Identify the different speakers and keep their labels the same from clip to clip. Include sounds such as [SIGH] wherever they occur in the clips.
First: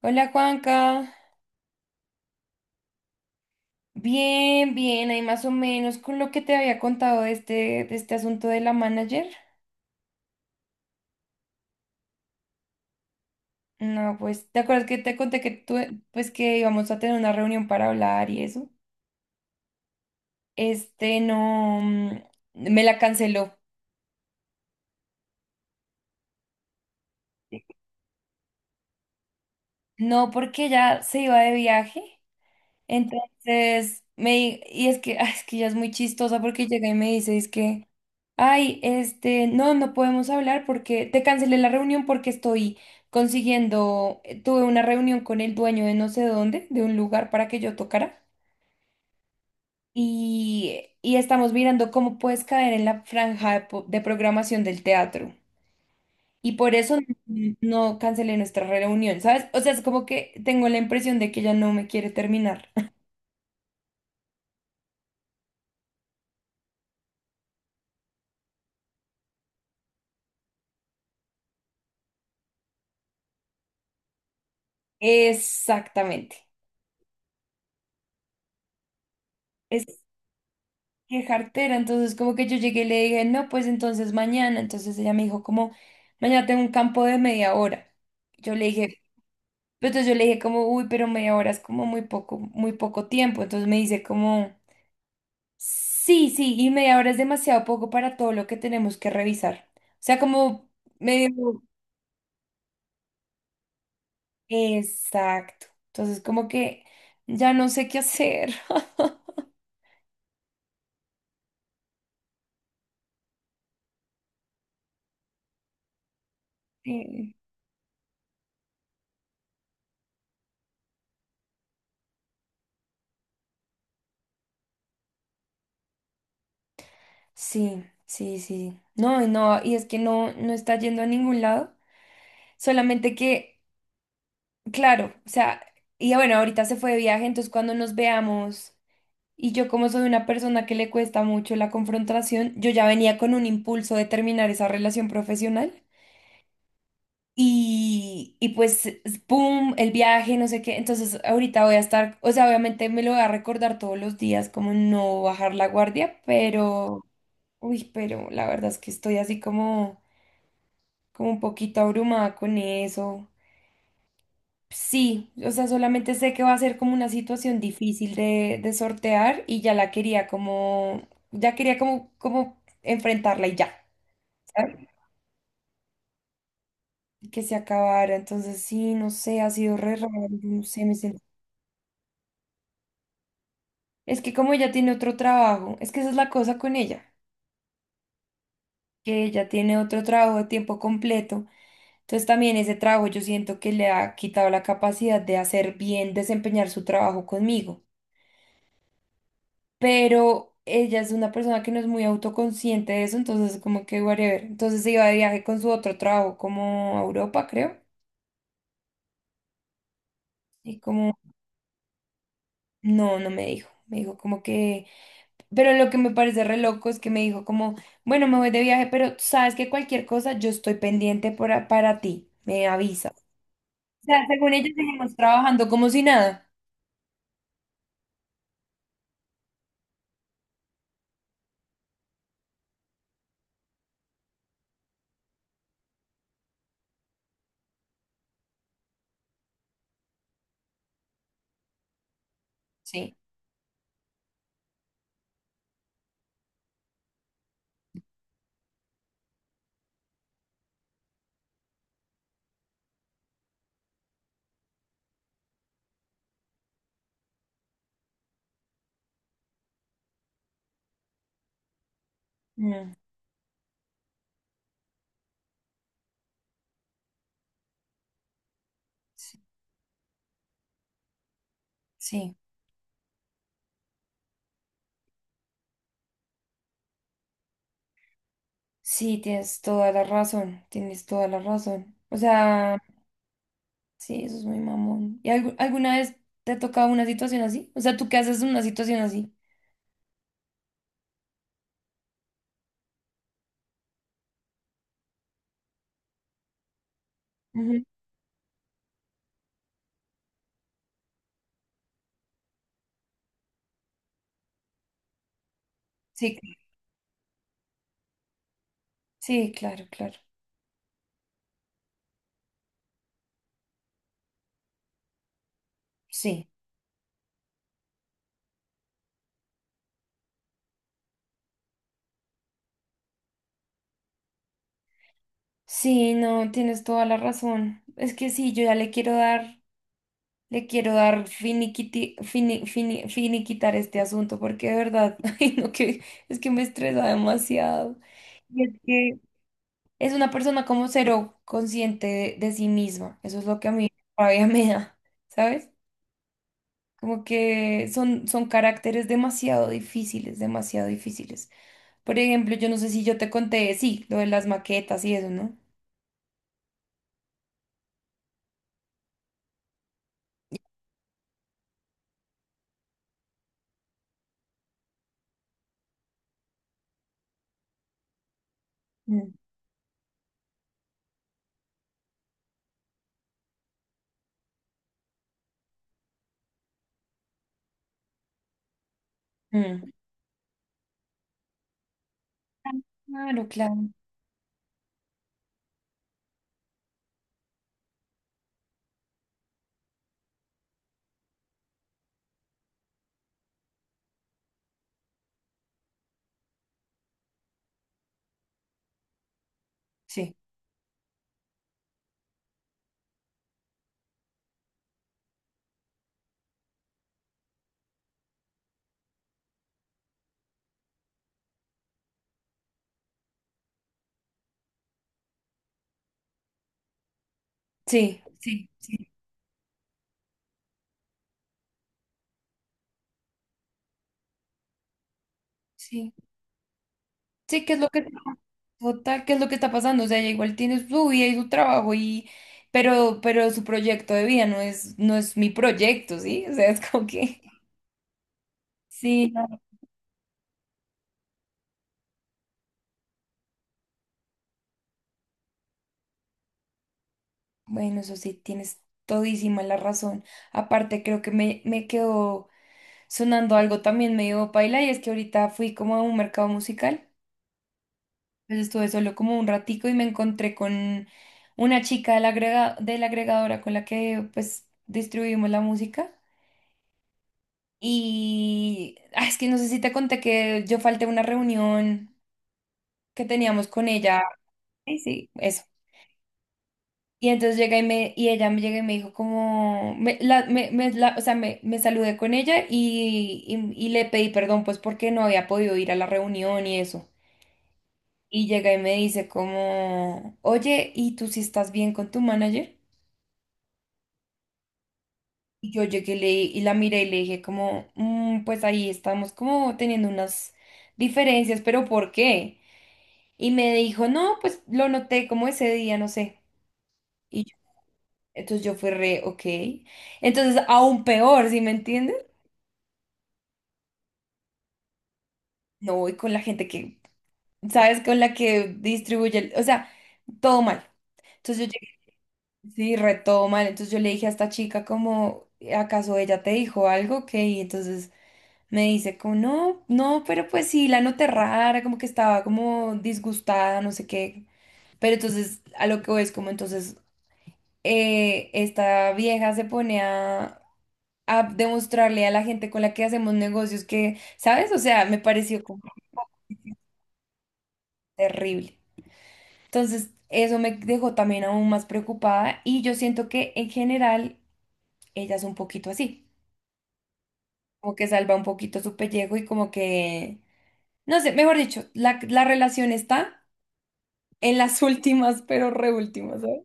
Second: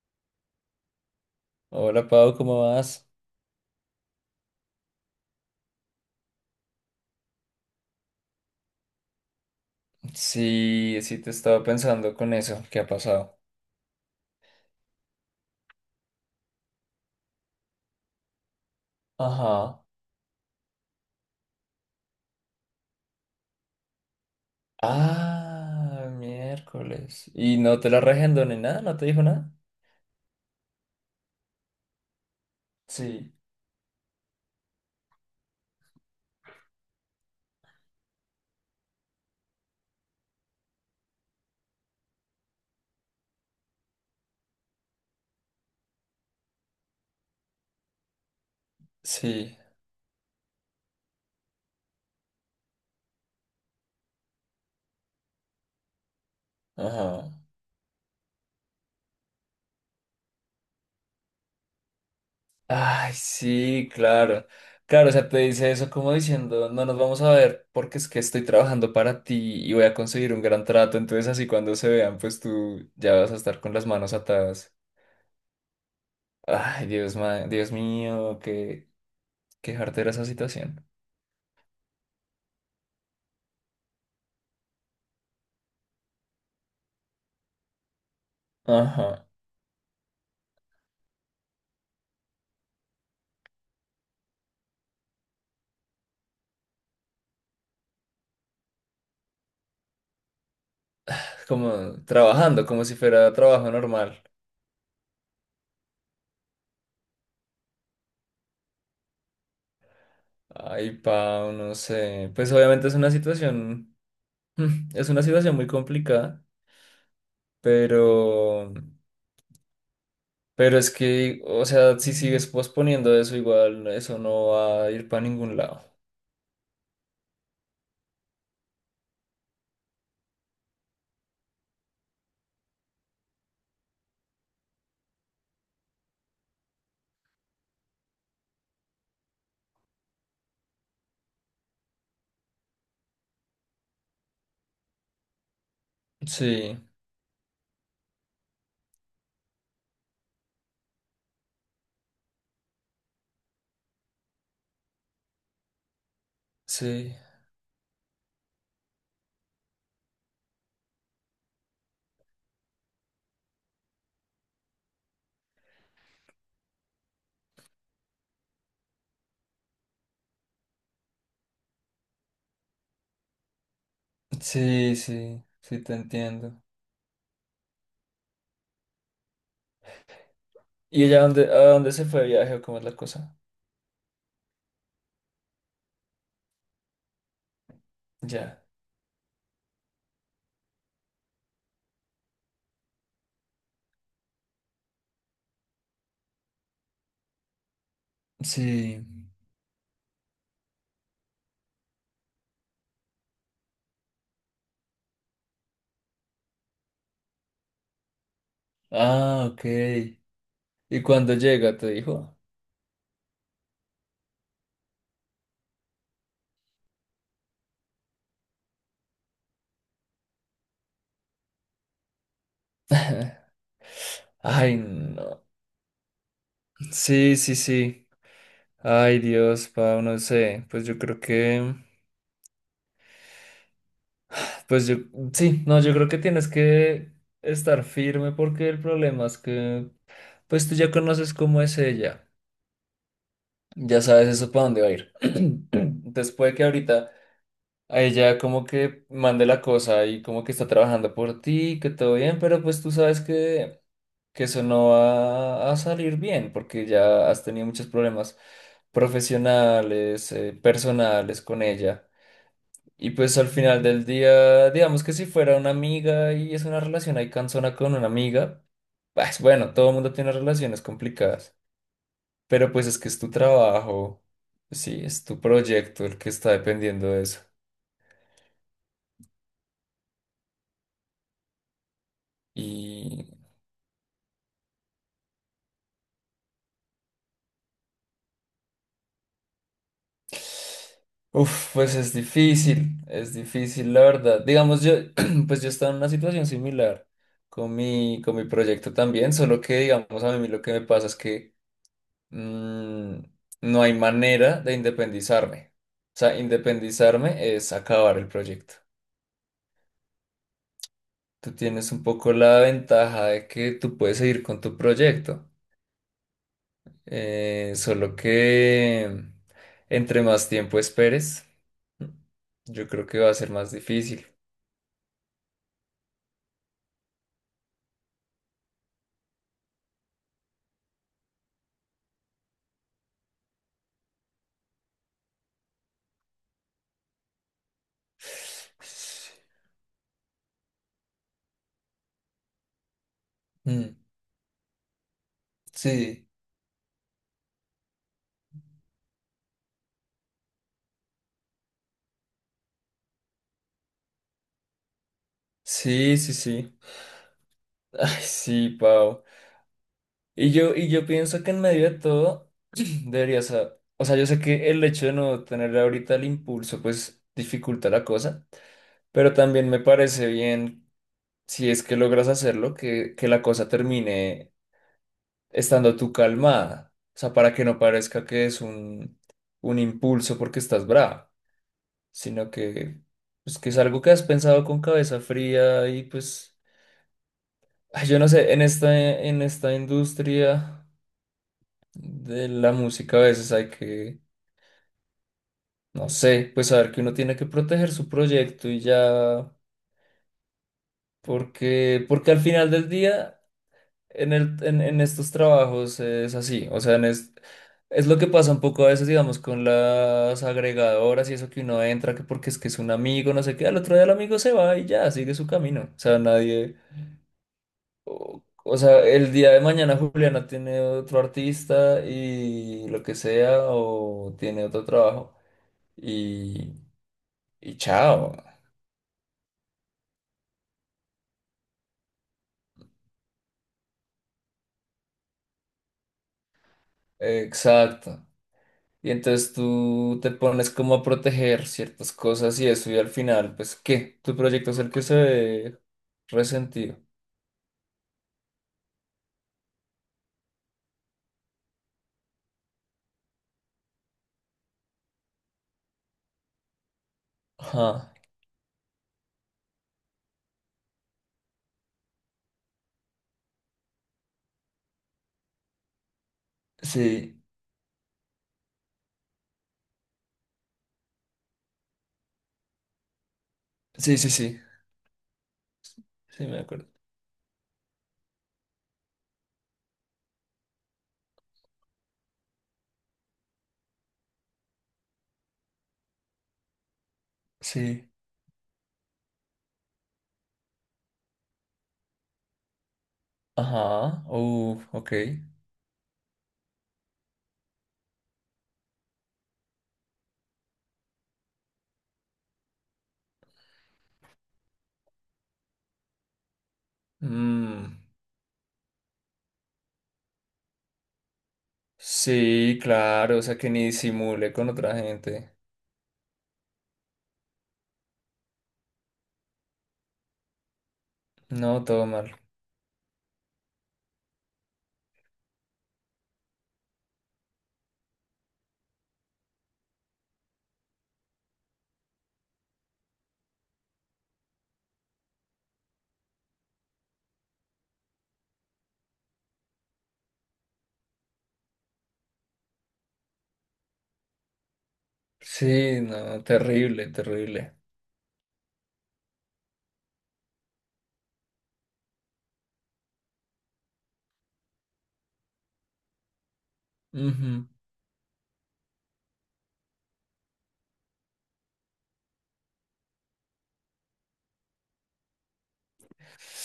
Speaker 1: Hola Juanca,
Speaker 2: Hola Pau, ¿cómo vas?
Speaker 1: bien, bien, ahí más o menos con lo que te había contado de este asunto de la manager.
Speaker 2: Sí, sí te estaba pensando con eso, ¿qué ha pasado?
Speaker 1: No, pues, ¿te acuerdas que te conté que tú, pues que íbamos a tener una reunión para hablar y eso?
Speaker 2: Ajá.
Speaker 1: No, me la canceló.
Speaker 2: Ah, miércoles. ¿Y no te la regendó ni nada? ¿No te dijo nada?
Speaker 1: No, porque ya se iba de viaje.
Speaker 2: Sí,
Speaker 1: Entonces, y es que, [LAUGHS] ah, es que ya es muy chistosa porque llega y me dice, es que... Ay, no podemos hablar porque te cancelé la reunión porque estoy consiguiendo, tuve una reunión con el dueño de no sé dónde, de un lugar para que yo tocara
Speaker 2: sí,
Speaker 1: y estamos mirando cómo puedes caer en la franja de, de programación del teatro. Y por eso
Speaker 2: ajá.
Speaker 1: no cancelé nuestra reunión, ¿sabes? O sea, es como que tengo la impresión de que ya no me quiere terminar.
Speaker 2: Ay, sí, claro. Claro, o sea, te dice eso como diciendo, no nos vamos a ver porque es que estoy trabajando para ti y voy a conseguir un gran trato, entonces así cuando se vean, pues tú ya vas a estar con las manos atadas.
Speaker 1: [LAUGHS] Exactamente.
Speaker 2: Ay, Dios, Dios mío, qué, qué jartera esa situación.
Speaker 1: Qué jartera. Entonces, como que yo llegué y le dije, no, pues entonces mañana. Entonces ella me dijo, como, mañana tengo un campo de media hora. Yo le dije,
Speaker 2: Ajá,
Speaker 1: pues entonces yo le dije como, uy, pero media hora es como muy poco tiempo. Entonces me dice como, sí, sí, y media hora es demasiado poco para todo lo que tenemos que revisar. O sea, como medio...
Speaker 2: como trabajando, como si fuera trabajo normal.
Speaker 1: Exacto. Entonces, como que ya no sé qué hacer. [LAUGHS]
Speaker 2: Ay, Pau, no sé. Pues obviamente es una situación, [LAUGHS] es una situación muy complicada,
Speaker 1: Sí,
Speaker 2: pero, pero es que, o sea, si sigues posponiendo eso, igual eso no va a ir para ningún lado.
Speaker 1: sí, sí. Sí. No, y no, y es que no está yendo a ningún lado. Solamente que, claro, o sea, y bueno, ahorita se fue de viaje, entonces cuando nos veamos, y yo como soy una persona que le cuesta mucho la confrontación, yo ya venía con un impulso de terminar esa relación profesional.
Speaker 2: Sí,
Speaker 1: Y pues, ¡pum!, el viaje, no sé qué. Entonces, ahorita voy a estar, o sea, obviamente me lo voy a recordar todos los días, como no bajar la guardia, pero,
Speaker 2: sí,
Speaker 1: uy, pero la verdad es que estoy así como, como un poquito abrumada con eso. Sí, o sea, solamente sé que va a ser como una situación difícil de sortear y ya quería como enfrentarla y ya, ¿sabes?
Speaker 2: sí, sí, sí, te entiendo.
Speaker 1: Que se acabara. Entonces, sí, no sé, ha sido re raro, no sé, me
Speaker 2: ¿Y
Speaker 1: siento.
Speaker 2: ella dónde, a dónde se fue de viaje o cómo es la cosa?
Speaker 1: Es que como ella tiene otro trabajo, es que esa es la cosa con ella,
Speaker 2: Ya.
Speaker 1: que ella tiene otro trabajo de tiempo completo. Entonces también ese trabajo yo siento que le ha quitado la capacidad de hacer bien, desempeñar su trabajo conmigo.
Speaker 2: Sí.
Speaker 1: Pero ella es una persona que no es muy autoconsciente de eso, entonces como que whatever. Entonces se iba de viaje con su otro trabajo como a Europa, creo,
Speaker 2: Ah, ok.
Speaker 1: y
Speaker 2: ¿Y
Speaker 1: como,
Speaker 2: cuándo llega, te dijo?
Speaker 1: no me dijo, me dijo como que, pero lo que me parece re loco es que me dijo como, bueno, me voy de viaje, pero sabes que cualquier cosa yo estoy pendiente para ti, me avisa.
Speaker 2: [LAUGHS]
Speaker 1: O sea, según ella
Speaker 2: Ay,
Speaker 1: seguimos
Speaker 2: no.
Speaker 1: trabajando como si nada.
Speaker 2: Sí, sí, sí. Ay, Dios, pa, no sé. Pues yo creo que. Pues yo. Sí, no, yo creo que tienes que estar firme porque el problema es que. Pues tú ya conoces cómo es ella.
Speaker 1: Sí.
Speaker 2: Ya sabes eso para dónde va a ir. [CLEARS THROAT] Entonces puede que ahorita a ella como que mande la cosa y como que está trabajando por ti, que todo bien, pero pues tú sabes que. Que eso no va a salir bien, porque ya has tenido muchos problemas profesionales, personales con ella.
Speaker 1: Mm,
Speaker 2: Y pues al final del día, digamos que si fuera una amiga y es una relación ahí cansona con una amiga,
Speaker 1: sí,
Speaker 2: pues bueno, todo el mundo tiene relaciones complicadas,
Speaker 1: sí,
Speaker 2: pero pues es que es tu trabajo, sí, es tu proyecto el que está dependiendo de eso.
Speaker 1: sí, tienes toda la razón, tienes toda la razón. O sea...
Speaker 2: Y
Speaker 1: Sí, eso es muy mamón. ¿Y alguna vez te ha tocado una situación así? O sea, ¿tú qué haces en una situación así?
Speaker 2: uf, pues es difícil, la verdad. Digamos, yo, [CLEARS THROAT] pues yo estaba en una situación similar
Speaker 1: Ujú.
Speaker 2: con mi proyecto también, solo que, digamos, a mí lo que me pasa es que mm, no hay manera de independizarme. O
Speaker 1: Sí,
Speaker 2: sea, independizarme es acabar el proyecto.
Speaker 1: sí, claro, claro.
Speaker 2: Tú tienes un poco la ventaja de que tú puedes seguir con tu proyecto,
Speaker 1: Sí.
Speaker 2: solo que entre más tiempo esperes, yo creo que va a ser más difícil.
Speaker 1: Sí, no, tienes toda la razón. Es que sí, yo ya le quiero dar finiquitar este asunto, porque de verdad, [LAUGHS] ay, no, que es que me estresa demasiado. Y es que es una persona como cero consciente de sí misma. Eso es lo que a mí
Speaker 2: Mm,
Speaker 1: todavía me da, ¿sabes?
Speaker 2: sí,
Speaker 1: Como que son, son caracteres demasiado difíciles, demasiado difíciles. Por ejemplo, yo no sé si yo te conté, sí, lo de las maquetas y eso, ¿no?
Speaker 2: sí, sí, sí. [LAUGHS] Ay, sí, Pau. Y yo pienso que en medio de todo [CLEARS THROAT] deberías, o sea, yo sé que el hecho de no tener ahorita el impulso, pues dificulta la cosa,
Speaker 1: Mm.
Speaker 2: pero también me parece bien, si es que logras hacerlo, que la cosa termine estando tú calmada. O sea, para que no parezca que es un
Speaker 1: Mm.
Speaker 2: impulso porque estás brava, sino que,
Speaker 1: Claro,
Speaker 2: pues, que es
Speaker 1: claro.
Speaker 2: algo que has pensado con cabeza fría y pues... Ay, yo no sé, en esta industria de la música a veces hay que, no sé, pues saber que uno tiene que proteger su proyecto y ya,
Speaker 1: Sí.
Speaker 2: porque, porque al final del día en el, en estos trabajos es así, o sea, en es lo que pasa un poco a veces, digamos, con las agregadoras y eso que uno entra, que porque es que es un amigo, no sé qué, al otro día el amigo se va y ya, sigue su camino, o sea, nadie...
Speaker 1: Sí,
Speaker 2: O,
Speaker 1: sí,
Speaker 2: o sea,
Speaker 1: sí,
Speaker 2: el día de mañana Juliana tiene otro artista y lo que sea, o tiene otro trabajo
Speaker 1: sí.
Speaker 2: y,
Speaker 1: Sí, ¿qué
Speaker 2: y
Speaker 1: es lo que
Speaker 2: chao.
Speaker 1: total, ¿qué es lo que está pasando? O sea, ella igual tiene su vida y su trabajo y, pero su proyecto de vida no es mi proyecto, ¿sí? O sea, es como que,
Speaker 2: Exacto. Y
Speaker 1: sí, no.
Speaker 2: entonces tú te pones como a proteger ciertas cosas y eso, y al final, pues, ¿qué? Tu proyecto es el que se ve resentido.
Speaker 1: Bueno, eso sí, tienes todísima la razón. Aparte, creo que me quedó sonando algo también medio paila y es que ahorita fui como a un mercado musical,
Speaker 2: Ajá.
Speaker 1: pues estuve solo como un ratico y me encontré con una chica de la agregadora con la que pues distribuimos la música
Speaker 2: Sí,
Speaker 1: y ah, es que no sé si te conté que yo falté a una reunión que teníamos con
Speaker 2: sí,
Speaker 1: ella,
Speaker 2: sí, sí.
Speaker 1: sí, sí, eso.
Speaker 2: Sí, me acuerdo.
Speaker 1: Y entonces llega y ella me llega y me dijo como, me, la, me- la- o sea, me saludé con ella y le pedí perdón pues porque no había podido ir a la reunión y eso.
Speaker 2: Sí.
Speaker 1: Y llega y me dice como, oye, ¿y tú si estás bien con tu manager?
Speaker 2: Ajá. Ok.
Speaker 1: Y yo llegué y la miré y le dije como, "Mm, pues ahí estamos como teniendo unas diferencias, pero ¿por qué?" Y me dijo, no, pues lo noté como ese día, no sé. Y yo-
Speaker 2: Mm,
Speaker 1: entonces yo fui re, ok. Entonces aún peor, ¿sí me entiendes?
Speaker 2: sí, claro, o sea que ni disimule con otra gente.
Speaker 1: No voy con la gente que, ¿sabes? Con la que distribuye, o sea, todo mal. Entonces yo
Speaker 2: No, todo mal.
Speaker 1: Sí, retó mal. Entonces yo le dije a esta chica como, ¿acaso ella te dijo algo? Que Y entonces me dice como, no, no, pero pues sí, la noté rara, como que estaba como disgustada, no sé qué. Pero entonces a lo que voy es como, entonces esta vieja se pone a demostrarle a la gente con la que hacemos negocios que, ¿sabes? O sea, me pareció como
Speaker 2: Sí, no, terrible, terrible.
Speaker 1: terrible. Entonces eso me dejó también aún más preocupada y yo siento que en general ella es un poquito así.
Speaker 2: Ujú.
Speaker 1: Como que salva un poquito su pellejo y como que, no sé, mejor dicho, la relación está en las [LAUGHS] últimas, pero reúltimas, ¿sabes?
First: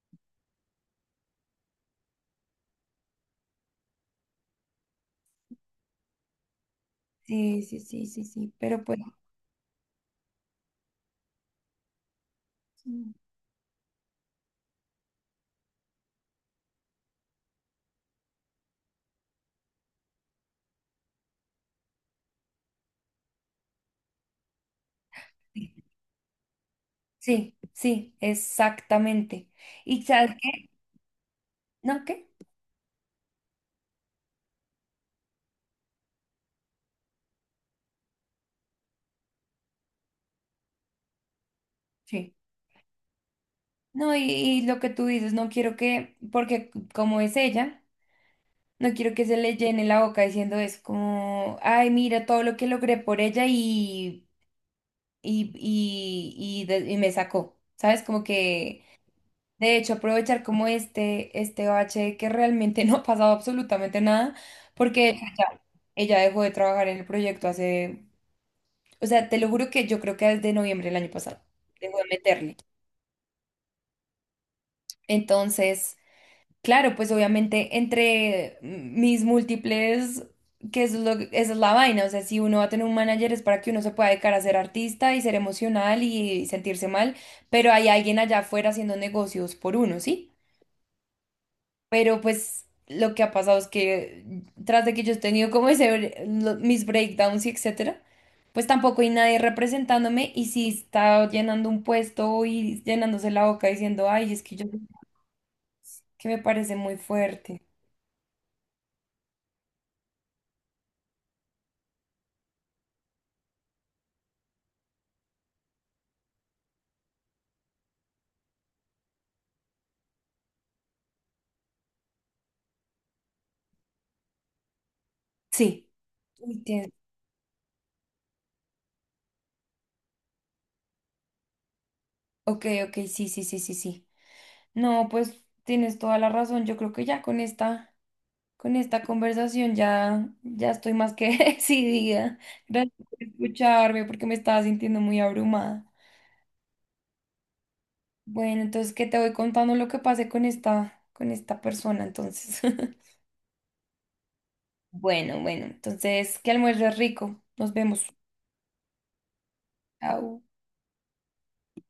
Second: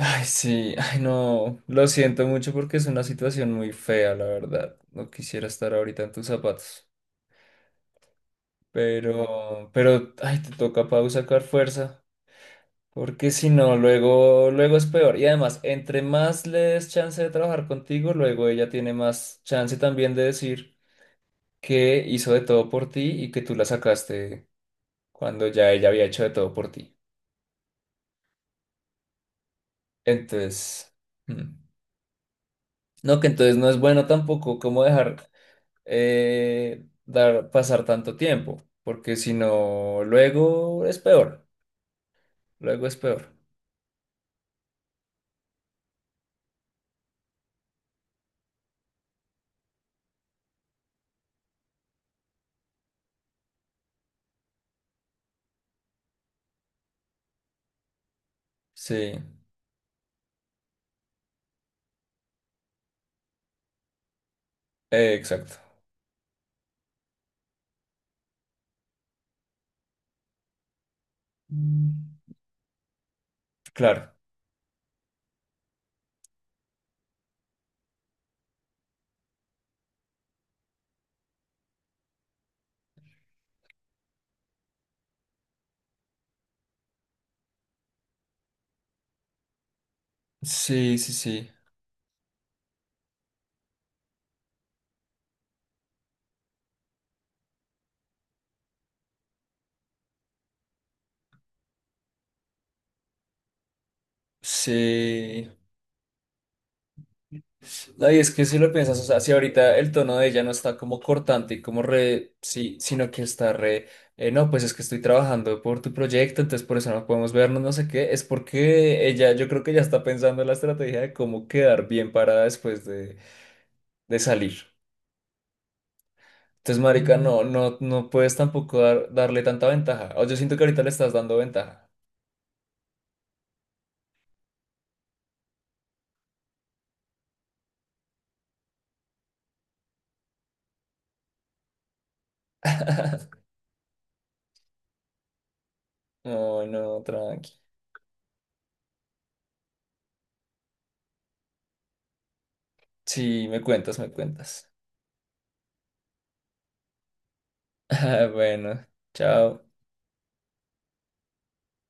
Speaker 2: Ay, sí, ay, no. Lo siento mucho porque es una situación muy fea, la verdad. No quisiera estar ahorita en tus zapatos.
Speaker 1: Sí, sí, sí, sí, sí, pero pues...
Speaker 2: Pero, ay, te toca, Pau, sacar fuerza.
Speaker 1: Mm,
Speaker 2: Porque si no, luego, luego es peor. Y además, entre más le des chance de trabajar contigo, luego ella tiene más chance también de decir que hizo de todo por ti y que tú la sacaste cuando ya ella había hecho de todo por ti.
Speaker 1: sí, sí, exactamente. ¿Y sabes qué?
Speaker 2: Entonces, mm,
Speaker 1: ¿No qué?
Speaker 2: no, que entonces no es bueno tampoco como dejar, dar pasar tanto tiempo, porque si no, luego es peor,
Speaker 1: Sí.
Speaker 2: luego es peor.
Speaker 1: No, y lo que tú dices, no quiero que, porque como es ella, no quiero que se le llene la boca diciendo eso, como, ay, mira todo lo que logré por ella y me sacó, ¿sabes? Como que...
Speaker 2: Sí,
Speaker 1: De hecho, aprovechar como este bache de que realmente [LAUGHS] no ha pasado absolutamente nada, porque
Speaker 2: exacto.
Speaker 1: ella dejó de trabajar en el proyecto hace, o sea, te lo juro que yo creo que desde noviembre del año pasado,
Speaker 2: Mm.
Speaker 1: dejó de meterle.
Speaker 2: Claro,
Speaker 1: Entonces, claro, pues obviamente entre mis múltiples, que eso es lo, esa es la vaina, o sea, si uno va a tener un manager es para que uno se pueda dedicar a ser artista y ser emocional y sentirse mal, pero hay alguien allá afuera haciendo negocios por uno, ¿sí?
Speaker 2: sí, sí, sí,
Speaker 1: Pero pues lo que ha pasado es que tras de que yo he tenido como ese, mis breakdowns y etcétera, pues tampoco hay nadie representándome y si está llenando un puesto y llenándose la boca diciendo, ay, es que yo,
Speaker 2: sí.
Speaker 1: que me parece muy fuerte.
Speaker 2: No, y es que si lo piensas, o sea, si ahorita el tono de ella no está como cortante y como re, sí, sino que está re, no, pues es que estoy trabajando por tu proyecto, entonces por eso no podemos vernos, no sé qué, es porque ella, yo creo que ya está pensando en la estrategia de cómo quedar bien parada después de salir.
Speaker 1: Sí. Uy,
Speaker 2: Entonces, marica, no, no, no puedes tampoco darle tanta ventaja. O yo siento que ahorita le estás dando ventaja.
Speaker 1: ok, ok, sí, sí, sí, sí, sí. No, pues tienes toda la razón. Yo creo que ya con esta conversación ya, ya estoy más que [LAUGHS] decidida. Gracias por
Speaker 2: [LAUGHS]
Speaker 1: escucharme porque me estaba sintiendo muy abrumada.
Speaker 2: No, no, tranqui.
Speaker 1: Bueno, entonces qué te voy contando lo que pasé con esta persona, entonces. [LAUGHS]
Speaker 2: Sí, me cuentas, me cuentas.
Speaker 1: Bueno, bueno, entonces que almuerzo rico. Nos vemos.
Speaker 2: [LAUGHS] Bueno, chao.
Speaker 1: Chao.